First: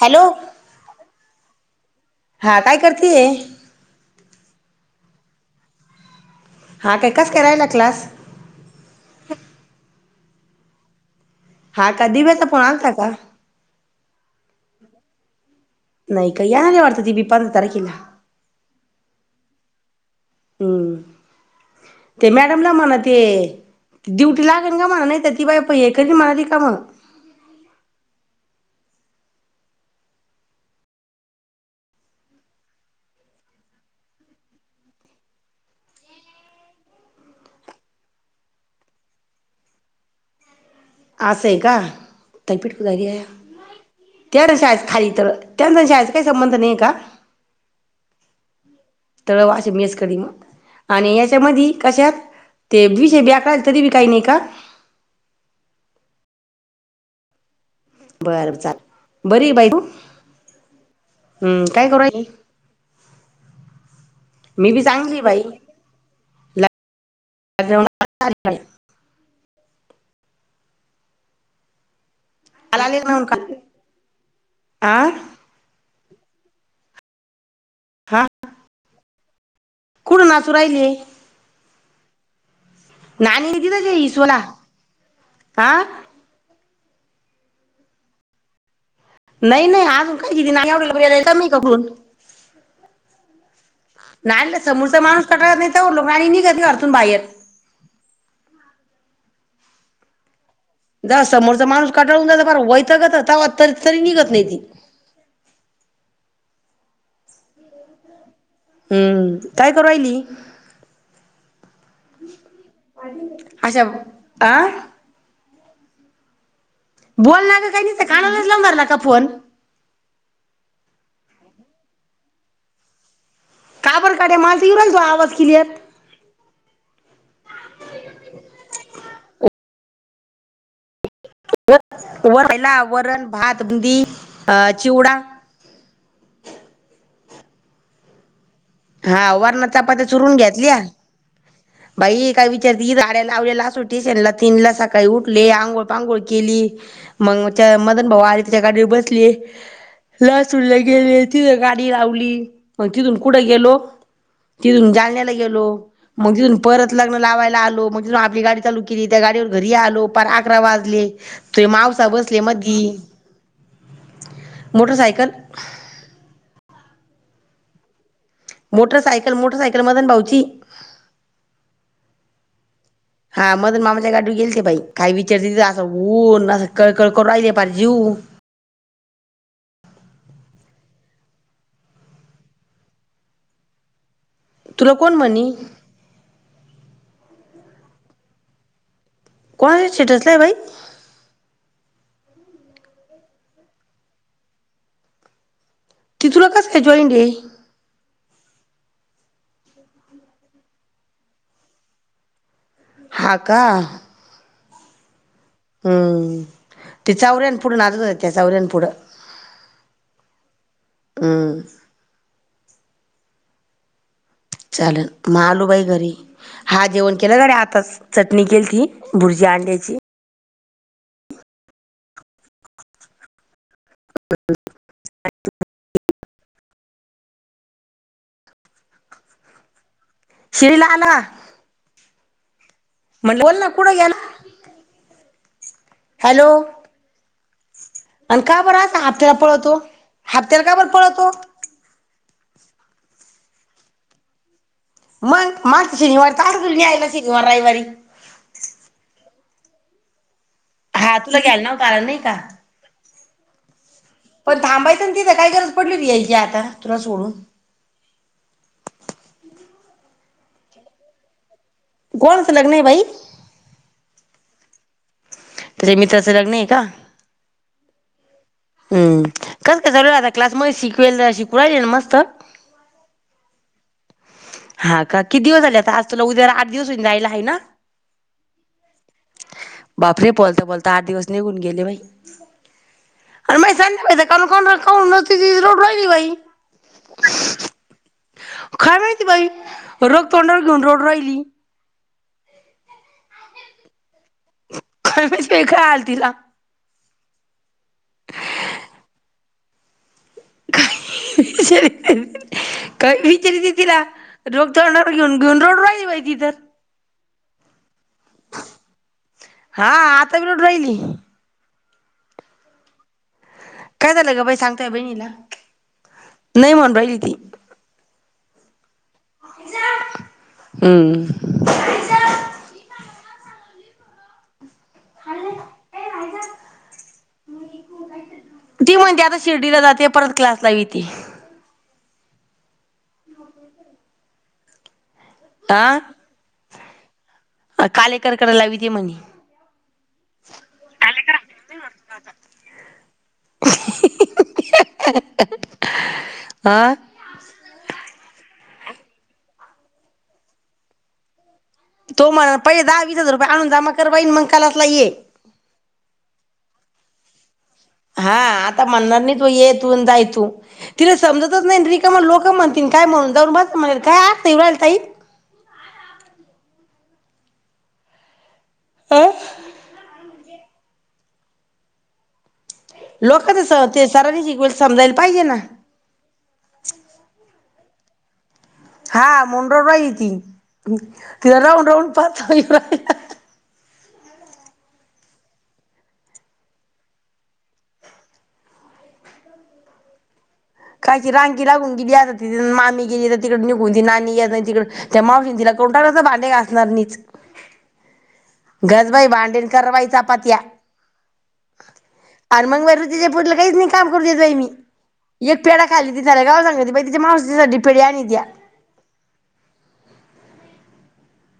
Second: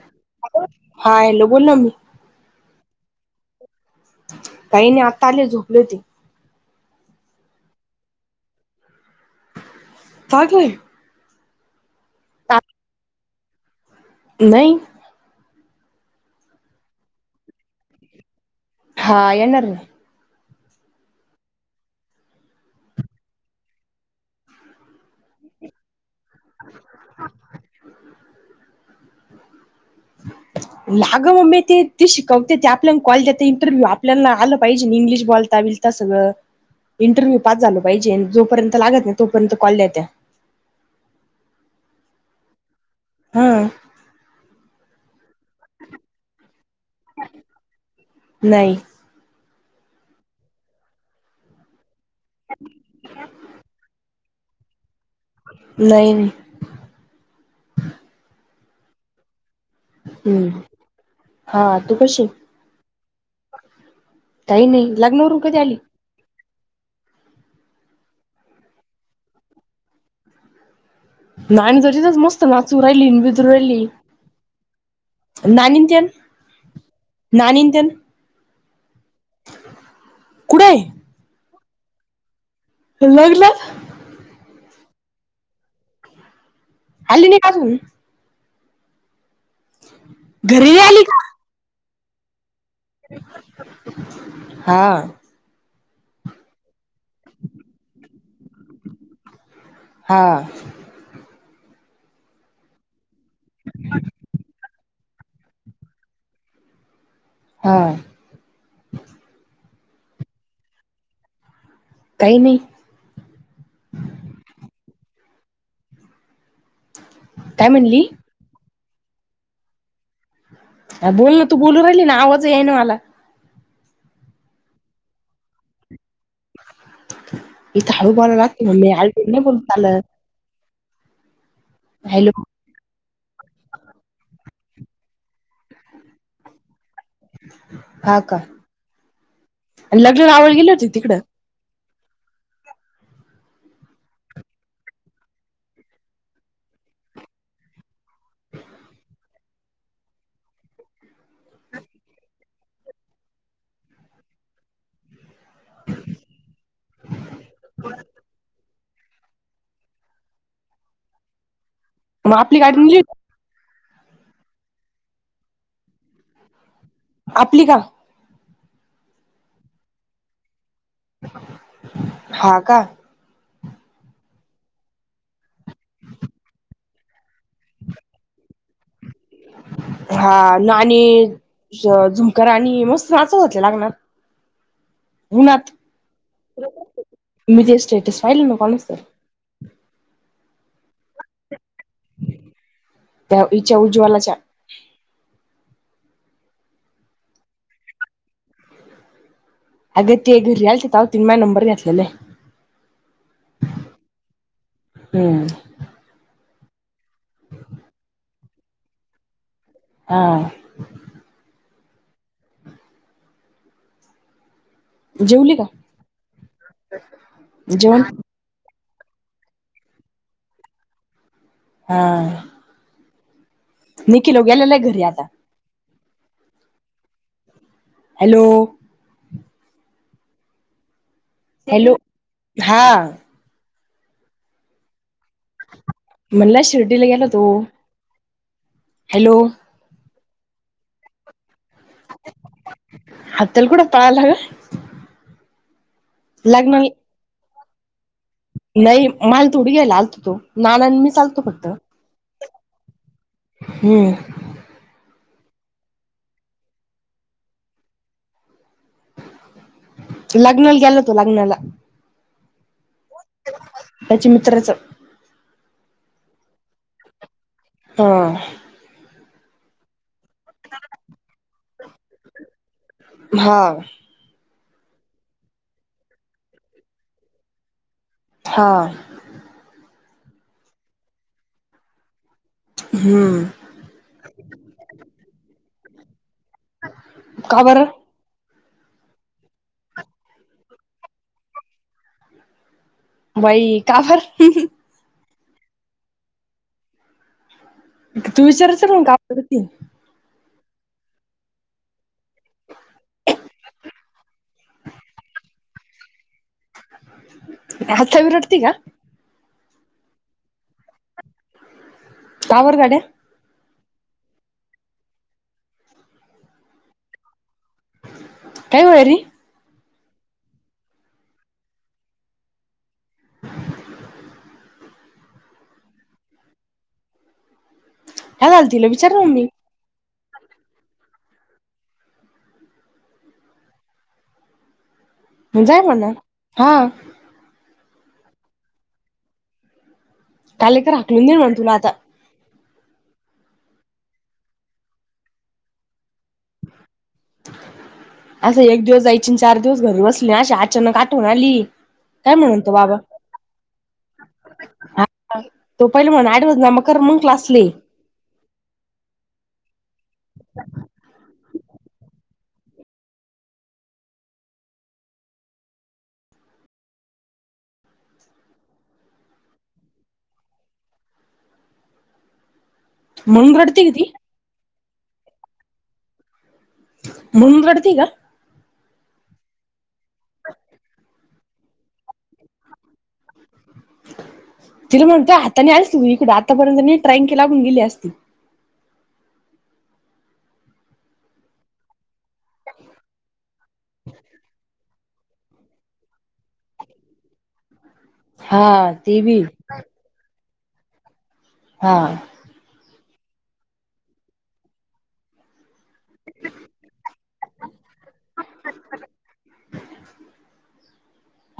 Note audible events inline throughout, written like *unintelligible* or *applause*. Hello हा hello बोल ना मी हा काय करतीये काही नाही आता आले झोपले होती. हा काय कसंका राहीला क्लास *unintelligible* हा का दिव्याचा फोन आलता का नाही नाही काही याल्या वाटत ती बी पंधरा तारखिला हा येणार ना हुं ते मॅडमला म्हण ते ड्युटी लागल का म्हणा *unintelligible* *unintelligible* लाग मम्मी ती ती शिकवते ती आपल्यान कॉल देत इंटरव्ह्यू आपल्याला आलं पाहिजे इंग्लिश बोलता बिलता सगळं इंटरव्ह्यू पास झाल पाहिजे जोपर्यंत लागतन तोपर्यंत कॉल देते. आस हे का ताई पिट *unintelligible* हा तळ त्याचा जास्त काही संबंध नाही हे का नाही. तळ *unintelligible* आणि याच्यामधी कशात ते विषय बॉक राहिलत ती बी काही नाही का नाही बर चाल बरी आहे बाई तू हुं हा हम्म काय तू करू राहिली कशी आहे. काही मी बी नाही चांगली आहे लग्नावरून बाई कधी आली. *unintelligible* नाही *unintelligible* नाचुराहिली बित्रुराहिली नानीन तेन नानीन तेन कोण नाचू कुठे आहे? राहिली नानी लग्नात *unintelligible* हा आली नाही का आजून नाही नाही आजून काय गेली नाही घरी नाणी आली एवढ्या का? लवकर *unintelligible* *unintelligible* नाही ना हा समोरचा माणूस कटळत नाहीत. तेवोर लोकं आणि निघणाती घरातून बाहेर. हा जा समोरचा माणूस कटाळून जात पाक वैतागत तावा तर तरी निघत नाही ती. हां तरयली काही नाही अच्छाब आ बोल ना काय गं काही म्हणली निस्तं कानालाच लावून धरला का फो फोन अं बोल ना तू बोलू राहिली ना आवाज येई ना मला. का बर काट्या माल तं इऊ राहिल तु आवाज क्लिअर. हीत हाळू बोलनात की मग चालत हॅलो वर राहिला वरण भात बुंदी. अ चिवडा हा का हां वरणं चपाती लग्न चुरून आवड गेली घेतल्या होती तिकडं बाई काय विचारती, गाड्या लावल्या लासूर स्टेशनला, तीन ला सकाळी उठले, आंघोळ पांघोळ केली, मंग च मदन भाऊ आल् तीच्या गाडीवर बसले, लासूर ला गेले, तिथ गाडी लावली, मग तिथून पुढं गेलो तितून जाळण्याला गेलो मग तिथून परत लग्न लावायला आलो मग आपली गाडी चालू किती त्या गाडीवर घरी आलो पार अकरा वाजले. तुझे मावसा मग बसले आपली गाडी नेली मधी. होती मोटरसायकल आपली का? मोटरसायकल, मोटरसायकल मदन भाऊची हां का हा मदन मामाच्या गाडीव गेलती बाई काय विचारती उन्नाच कळकळ करू राइले पार जिव. हां ना आणि झुमकराणी मस्त नाचत होते लग्नात. तुला कोण म्हणी होनात मी ते स्टेटस पाहिलं ना काल. कोणा स्टेटसला बाई? त्या इच्या उज्ज्वलाच्या. ती तुला कस का जॉंईंड हे? अगं ते घरला आलती तव तेनी माय नंबर घेतल्यालं. हा का हं हं ते चौऱ्यान पुुढं नाचत होत्या चौऱ्यान पुुढं. हा. चालल म जेवली का आलो बाई घरी, हा जेवण केलय गड्या आताच जेवण चटणी केलती. बुर्जी अंड्याची. हा. निखिल उग्यालालाय घरी आता. *inaudible* हॅलो. श्रीला आला. हॅलो. हा. कुड गेला. हॅलो म्हणला शिर्डीला गेला तो. आणि का बरं असं आ हॅलो *unintelligible* पळतो. हप्त्याला का बर पळतो. *unintelligible* कुठ पाळाला ग. *inaudible* शनिवार *unintelligible* शनिवारी रविवारी. *inaudible* नई माल थोडी घ्यायला आलतो. नाना न मी हा च तुला आलतो घ्यायला फक्त. नव्हता आला नाही का? हम्म. पण थांबायच ना तिथ काय गरज पडली होती यायची आता तुला सोडून. लग्नाला गेला तो लग्नाला. कोणाच लग्न ए भाई. त्याच्या मित्राच. त्याच्या मित्राचं लग्न आहे का. हा. कस कस चालू आता. क्लास मध्ये शिकलेल, शिकवायले ना मस्त. हा हा का किती दिवस झाले आता आज तुला उद्याला आठ दिवस होऊन जायला हाय ना. हा. बापरे बोलता बोलता आठ दिवस निघून गेले बाई. हम्म *unintelligible* *inaudible* का बर. काय माहिती बाई रग तोंडावर घेऊन रडू राहिली. बाई का बर. *unintelligible* आल तिला. तू विचारायचं नाही का. *unintelligible* *unintelligible* तिला रोग तोडांवर घेऊन घेऊन रडू राहिली बाई ती तर आता भी रडती आहे का, हा आता बी रडू राहिली. का बर गड्या काय झालं ग बाई सांगताय बहिणीला, नाही म्हणून राहिली ती काय होय री हम् खाल्ले नाहीय झा काय झालं तिला ती विचार म्हणते ना आता मी शिर्डीला जाते. परत क्लासला ईती हो हो जाय म्हणा, हा अ कालेकर कडे लावीती म्हणे कालेकर हाकलून दे म्हण तुला आता हा *inaudible* असं एक दिवस जायची चार दिवस घरी बसली अशा अचानक आठवून आली. तो काय म्हणल म्हणून पहिले बाबा दहा वीस हजार रुपये आणून जमा कर आणि मग कलासला ये. तो पहिले म्हण आडवज ना मग कर मग क्लासले हा आता म्हणणार नाही तो येत. *unintelligible* रिकाम लोक म्हणतील काय म्हणून जाऊण बस, म्हणून काय आत नाहीव साब अं म्हणून लोकच रडते का ते ती सरांनी शिकवल समजायला पाहिजे ना म्हणुन रडती का हा म्हणुन रडू राहीली ति, तिला राहून राहून रडु यायलय परत तिला म्हणते हाताने आली, तु इकड आतापर्यंत ट्राईंग केला पण गेली असती. कायची रांगी लागून गेली. तिथ मामी गेली तर तिकड निघून ती नाणी गेलाय नाही. तिकडे त्या मावशी नी तिला *unintelligible* भांडे घासणार मिच हा घास ते बाई बी भांडी आणि कर बाई चपात्या हा आन मंग वर पुढ काहीच नाही काम करून देतई मी पेढा खाल्ली की सार गावला सांगती बरं तिच्या मावशी साठी पेढा आणित्या,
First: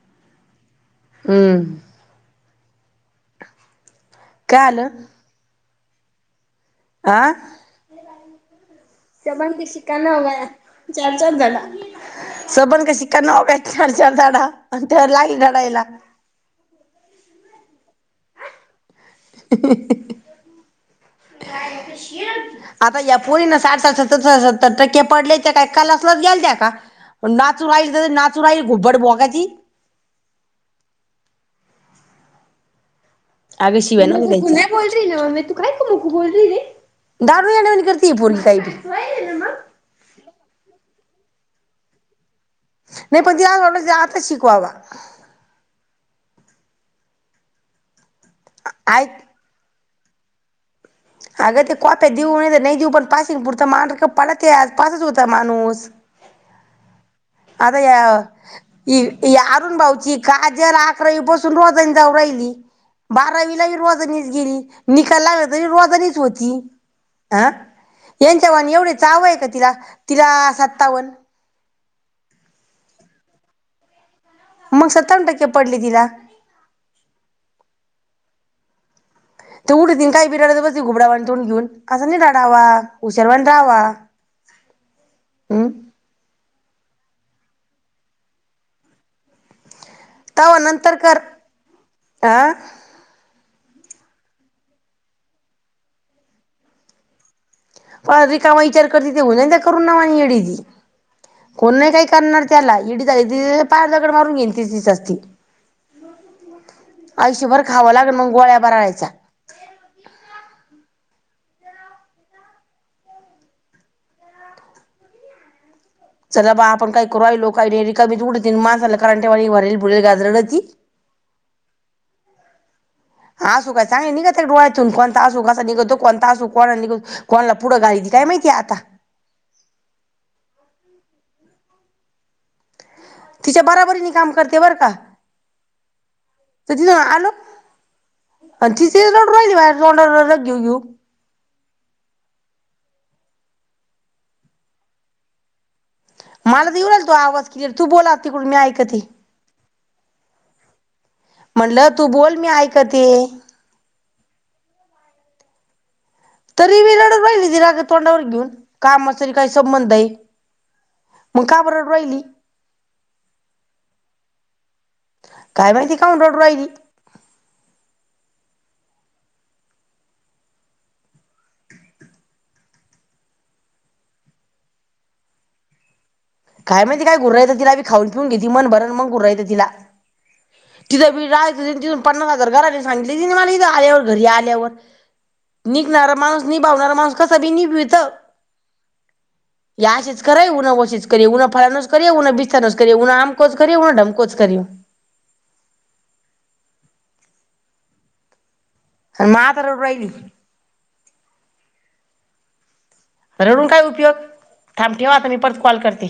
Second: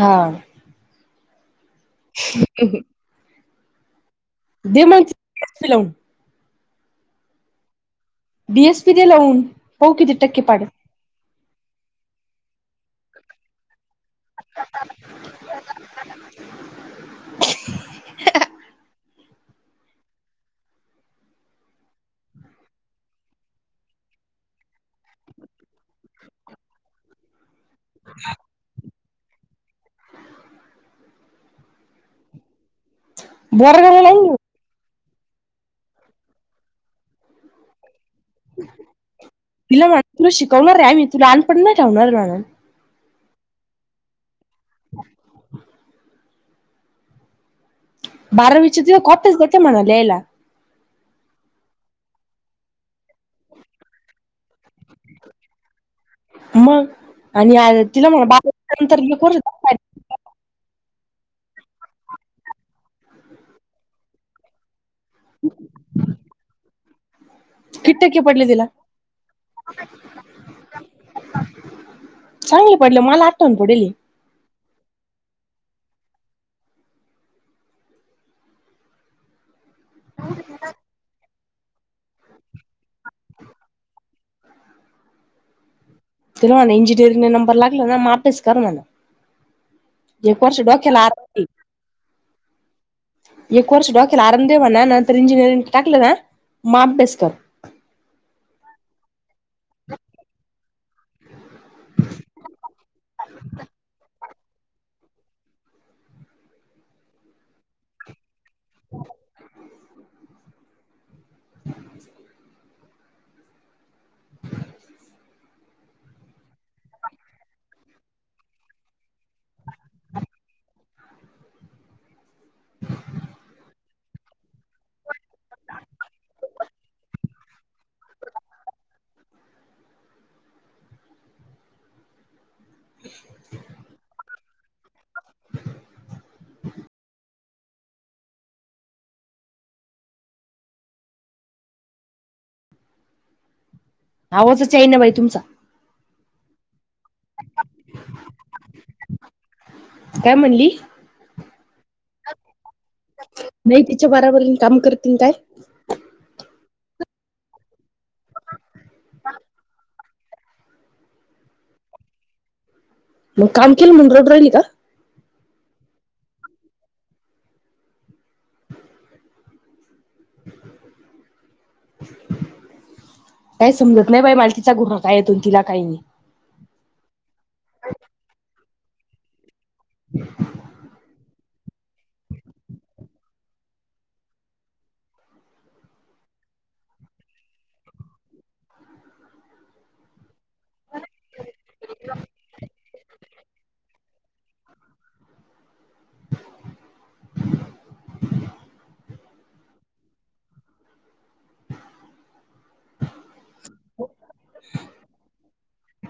हा हम्म ह् ह काल सिलोंग आ. डीएसपी द लाउन पाऊ किती टक्के पाडे सन घरा सबन का शिकाना होवे चार चार झाडा त्यावर लागली रडायला. आता या पोरीना साठ साठ सत्तर सत्तर टक्के पडले त्या का कलासवर गेलत्या का पण नाचु बाई गुब्बड बाम नजी आंग बोरगावला शिव्या लावून नको घेऊ गुण्या गो ते नव म ती काय कुणा कुटं बोललेली दारु झाल्याबिगर तिला वाटलं शिकवणार आहे मी तू लहानपनी ना *unintelligible* नाही पण आता शिक वा वा. बारावीची द ऐक खोटच देते म्हणाली. लेला अगं ते कॉप्या देऊ नाही नाही देऊ पण पासिंग पुरतं म पडत आज पासच होता माणूस मग आणि आ आता तिला या म्हणा बारावीनंतर ती एक ती वर्ष अरुण भाऊची काजल अकरावी पासून रोजानी जाऊ राहिली बारावीला रोजानीच गेली. निकाल लागला तरी रोजनीच होती. हं किती टक्के पडले तिला? यांच्यावाणी एवढे चावंय का तिला तिला सत्ताव्वन चांगलं पडलं मला आठव्वन पडली. मग सत्तावन टक्के पडले तिला ते उठतील काही बी रडत बसती घुबडावाण तोंड घेऊन असं नाही राडावा उशावानी रावा हम् ते इंजिनिअरिंग न नंबर लागल आ मापेच कर ना. तव नंतर कर अ एक वर्ष डोकेला आराम देे म्हणावं नंतर इंजनीरींगला टाकलं ना मग अभ्यास कर प रिकामा विचार करते तेऊ त्या करून नावा येडी कोण नाही काही करणार त्याला इडी झाली ती पायावर दगड मारून घेईल. *unintelligible* *unintelligible* *inaudible* *unintelligible* पुढ घालिती काय माहिती आता तिच्या बराबरीन काम करत *unintelligible* आले बरं का *unintelligible* आवाजच येईना बाई तुमचा मला तर येऊ राहिला त्यो आवाज क्लिअर तू बोल आता मी ऐकते काय म्हणली म्हणलं तू बोल मी ऐकते नाही तिच्या बाराबरीन काम करती आण काय तरी बी रडत बसली तोंडावर रग घेऊन कामाचा अन् काय संबंध ये मग का बर रडू राहिली मंग काम केलं म्हणून रडू राहिली का? काय माहिती कामुन रडू राहिली काय समजत नाही बाई मला तीच घुर काय येतो आण तिला काय? काय माहिती काय घूर येत तिला बी खाऊन पिऊन घेती मनभरून मंग घूर येत तिला. *unintelligible* इथून तिथून पन्नास हजार गाऱ्हाणे सांगितलं तीन मला ईद आल्यावर घरी आल्यावर, निघणार माणूस निभावणारा माणूस कसही निभावीत ही अशीच कर उन *unintelligible* *unintelligible* कधी उनो आमकोच करी, उनो ढमकोच करी म आता रडू राहिली रडून काय उपयोग थांब ठेव आता मी परत कॉल करते